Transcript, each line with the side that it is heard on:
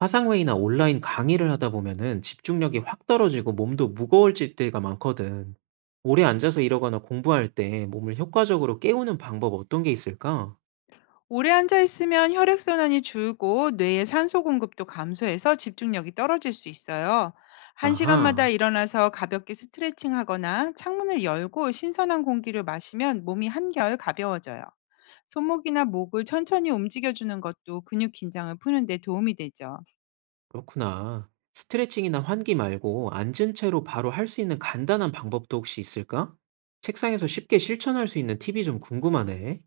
right: 화상회의나 온라인 강의를 하다 보면은 집중력이 확 떨어지고 몸도 무거워질 때가 많거든. 오래 앉아서 일하거나 공부할 때 몸을 효과적으로 깨우는 방법 어떤 게 있을까?
left: 오래 앉아 있으면 혈액순환이 줄고 뇌의 산소 공급도 감소해서 집중력이 떨어질 수 있어요. 한시간마다
right: 아하,
left: 일어나서 가볍게 스트레칭 하거나 창문을 열고 신선한 공기를 마시면 몸이 한결 가벼워져요. 손목이나 목을 천천히 움직여주는 것도 근육 긴장을 푸는 데 도움이 되죠.
right: 그렇구나. 스트레칭이나 환기 말고 앉은 채로 바로 할 수 있는 간단한 방법도 혹시 있을까? 책상에서 쉽게 실천할 수 있는 팁이 좀 궁금하네.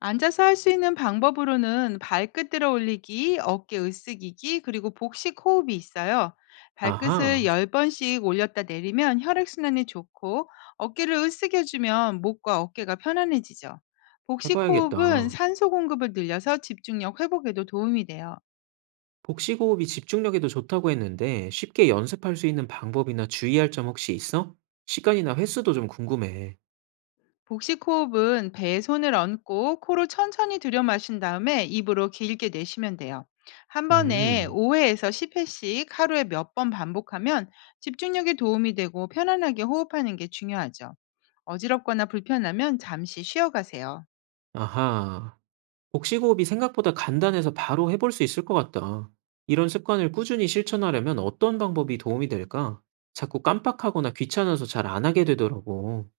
left: 앉아서 할 수 있는 방법으로는 발끝 들어 올리기, 어깨 으쓱이기, 그리고 복식 호흡이 있어요. 발끝을
right: 아하,
left: 10번씩 올렸다 내리면 혈액순환이 좋고, 어깨를 으쓱여주면 목과 어깨가 편안해지죠. 복식 호흡은
right: 해봐야겠다.
left: 산소 공급을 늘려서 집중력 회복에도 도움이 돼요.
right: 복식호흡이 집중력에도 좋다고 했는데 쉽게 연습할 수 있는 방법이나 주의할 점 혹시 있어? 시간이나 횟수도 좀 궁금해.
left: 복식 호흡은 배에 손을 얹고 코로 천천히 들여 마신 다음에 입으로 길게 내쉬면 돼요. 한 번에
right: 음,
left: 5회에서 10회씩 하루에 몇 번 반복하면 집중력에 도움이 되고 편안하게 호흡하는 게 중요하죠. 어지럽거나 불편하면 잠시 쉬어가세요.
right: 아하. 복식호흡이 생각보다 간단해서 바로 해볼 수 있을 것 같다. 이런 습관을 꾸준히 실천하려면 어떤 방법이 도움이 될까? 자꾸 깜빡하거나 귀찮아서 잘 안 하게 되더라고.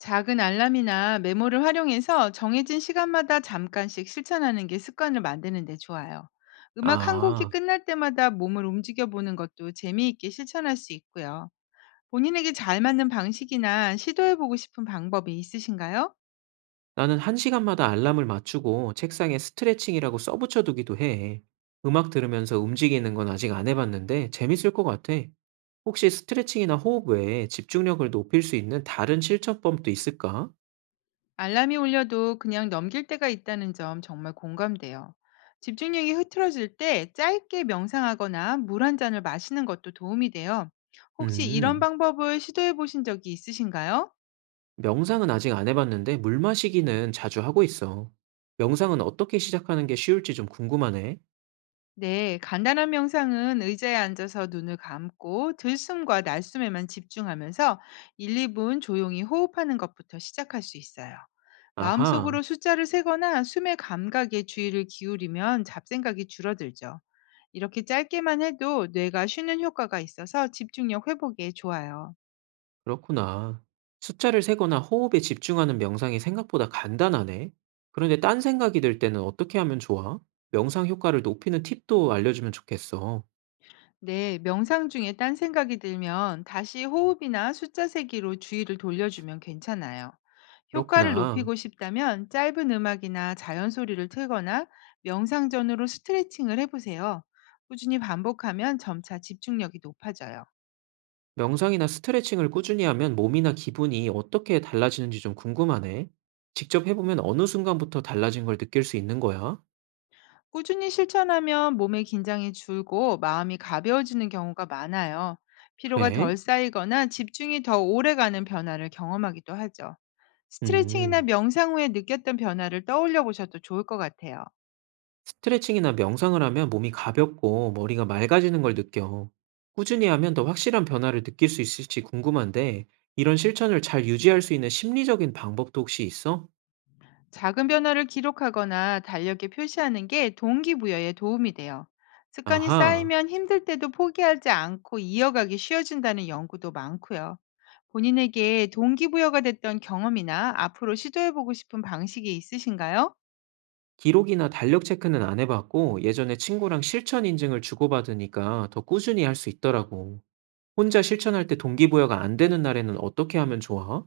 left: 작은 알람이나 메모를 활용해서 정해진 시간마다 잠깐씩 실천하는 게 습관을 만드는 데 좋아요. 음악 한 곡이
right: 아,
left: 끝날 때마다 몸을 움직여 보는 것도 재미있게 실천할 수 있고요. 본인에게 잘 맞는 방식이나 시도해보고 싶은 방법이 있으신가요?
right: 나는 한 시간마다 알람을 맞추고 책상에 스트레칭이라고 써붙여두기도 해. 음악 들으면서 움직이는 건 아직 안 해봤는데 재밌을 것 같아. 혹시 스트레칭이나 호흡 외에 집중력을 높일 수 있는 다른 실천법도 있을까?
left: 알람이 울려도 그냥 넘길 때가 있다는 점 정말 공감돼요. 집중력이 흐트러질 때 짧게 명상하거나 물 한 잔을 마시는 것도 도움이 돼요. 혹시 이런
right: 음,
left: 방법을 시도해 보신 적이 있으신가요?
right: 명상은 아직 안 해봤는데 물 마시기는 자주 하고 있어. 명상은 어떻게 시작하는 게 쉬울지 좀 궁금하네.
left: 네, 간단한 명상은 의자에 앉아서 눈을 감고 들숨과 날숨에만 집중하면서 1, 2분 조용히 호흡하는 것부터 시작할 수 있어요.
right: 아하,
left: 마음속으로 숫자를 세거나 숨의 감각에 주의를 기울이면 잡생각이 줄어들죠. 이렇게 짧게만 해도 뇌가 쉬는 효과가 있어서 집중력 회복에 좋아요.
right: 그렇구나. 숫자를 세거나 호흡에 집중하는 명상이 생각보다 간단하네. 그런데 딴 생각이 들 때는 어떻게 하면 좋아? 명상 효과를 높이는 팁도 알려주면 좋겠어.
left: 네, 명상 중에 딴 생각이 들면 다시 호흡이나 숫자 세기로 주의를 돌려주면 괜찮아요. 효과를
right: 그렇구나.
left: 높이고 싶다면 짧은 음악이나 자연 소리를 틀거나 명상 전으로 스트레칭을 해보세요. 꾸준히 반복하면 점차 집중력이 높아져요.
right: 명상이나 스트레칭을 꾸준히 하면 몸이나 기분이 어떻게 달라지는지 좀 궁금하네. 직접 해보면 어느 순간부터 달라진 걸 느낄 수 있는 거야?
left: 꾸준히 실천하면 몸의 긴장이 줄고 마음이 가벼워지는 경우가 많아요. 피로가 덜
right: 그래?
left: 쌓이거나 집중이 더 오래 가는 변화를 경험하기도 하죠. 스트레칭이나
right: 음.
left: 명상 후에 느꼈던 변화를 떠올려 보셔도 좋을 것 같아요.
right: 스트레칭이나 명상을 하면 몸이 가볍고 머리가 맑아지는 걸 느껴. 꾸준히 하면 더 확실한 변화를 느낄 수 있을지 궁금한데, 이런 실천을 잘 유지할 수 있는 심리적인 방법도 혹시 있어?
left: 작은 변화를 기록하거나 달력에 표시하는 게 동기부여에 도움이 돼요. 습관이
right: 아하.
left: 쌓이면 힘들 때도 포기하지 않고 이어가기 쉬워진다는 연구도 많고요. 본인에게 동기부여가 됐던 경험이나 앞으로 시도해보고 싶은 방식이 있으신가요?
right: 기록이나 달력 체크는 안 해봤고, 예전에 친구랑 실천 인증을 주고받으니까 더 꾸준히 할 수 있더라고. 혼자 실천할 때 동기부여가 안 되는 날에는 어떻게 하면 좋아?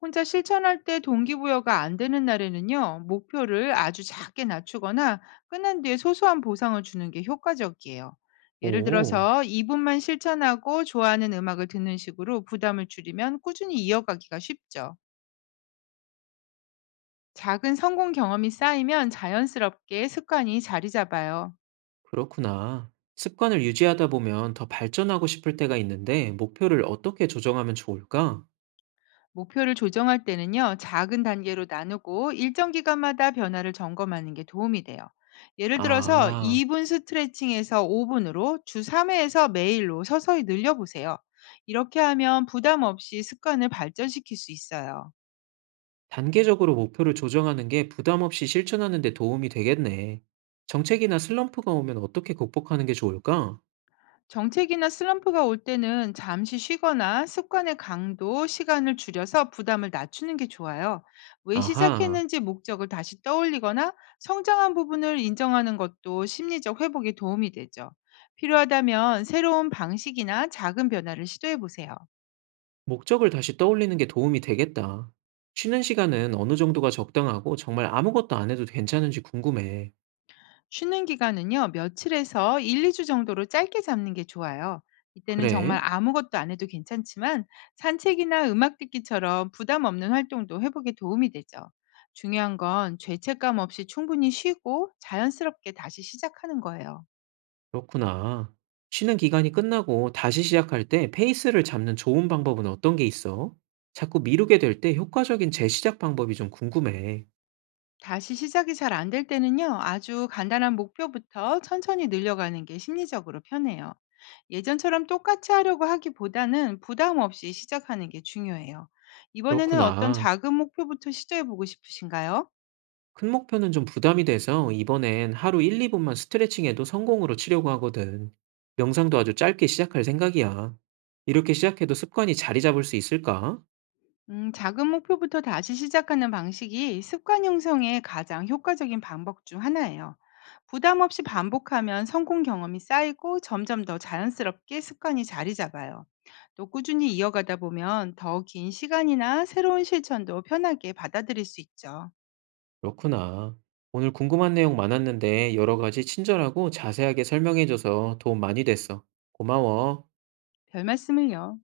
left: 혼자 실천할 때 동기부여가 안 되는 날에는요, 목표를 아주 작게 낮추거나 끝난 뒤에 소소한 보상을 주는 게 효과적이에요. 예를
right: 오,
left: 들어서 2분만 실천하고 좋아하는 음악을 듣는 식으로 부담을 줄이면 꾸준히 이어가기가 쉽죠. 작은 성공 경험이 쌓이면 자연스럽게 습관이 자리 잡아요.
right: 그렇구나. 습관을 유지하다 보면 더 발전하고 싶을 때가 있는데 목표를 어떻게 조정하면 좋을까?
left: 목표를 조정할 때는요, 작은 단계로 나누고 일정 기간마다 변화를 점검하는 게 도움이 돼요. 예를 들어서
right: 아,
left: 2분 스트레칭에서 5분으로 주 3회에서 매일로 서서히 늘려보세요. 이렇게 하면 부담 없이 습관을 발전시킬 수 있어요.
right: 단계적으로 목표를 조정하는 게 부담 없이 실천하는 데 도움이 되겠네. 정책이나 슬럼프가 오면 어떻게 극복하는 게 좋을까?
left: 정책이나 슬럼프가 올 때는 잠시 쉬거나 습관의 강도, 시간을 줄여서 부담을 낮추는 게 좋아요. 왜
right: 아하,
left: 시작했는지 목적을 다시 떠올리거나 성장한 부분을 인정하는 것도 심리적 회복에 도움이 되죠. 필요하다면 새로운 방식이나 작은 변화를 시도해 보세요.
right: 목적을 다시 떠올리는 게 도움이 되겠다. 쉬는 시간은 어느 정도가 적당하고 정말 아무것도 안 해도 괜찮은지 궁금해.
left: 쉬는 기간은요, 며칠에서 1, 2주 정도로 짧게 잡는 게 좋아요. 이때는 정말
right: 그래?
left: 아무것도 안 해도 괜찮지만 산책이나 음악 듣기처럼 부담 없는 활동도 회복에 도움이 되죠. 중요한 건 죄책감 없이 충분히 쉬고 자연스럽게 다시 시작하는 거예요.
right: 그렇구나. 쉬는 기간이 끝나고 다시 시작할 때 페이스를 잡는 좋은 방법은 어떤 게 있어? 자꾸 미루게 될 때 효과적인 재시작 방법이 좀 궁금해.
left: 다시 시작이 잘 안 될 때는요, 아주 간단한 목표부터 천천히 늘려가는 게 심리적으로 편해요. 예전처럼 똑같이 하려고 하기보다는 부담 없이 시작하는 게 중요해요. 이번에는 어떤
right: 그렇구나.
left: 작은 목표부터 시도해 보고 싶으신가요?
right: 큰 목표는 좀 부담이 돼서 이번엔 하루 1, 2분만 스트레칭해도 성공으로 치려고 하거든. 명상도 아주 짧게 시작할 생각이야. 이렇게 시작해도 습관이 자리 잡을 수 있을까?
left: 작은 목표부터 다시 시작하는 방식이 습관 형성에 가장 효과적인 방법 중 하나예요. 부담 없이 반복하면 성공 경험이 쌓이고 점점 더 자연스럽게 습관이 자리 잡아요. 또 꾸준히 이어가다 보면 더 긴 시간이나 새로운 실천도 편하게 받아들일 수 있죠.
right: 그렇구나. 오늘 궁금한 내용 많았는데 여러 가지 친절하고 자세하게 설명해줘서 도움 많이 됐어. 고마워.
left: 별 말씀을요.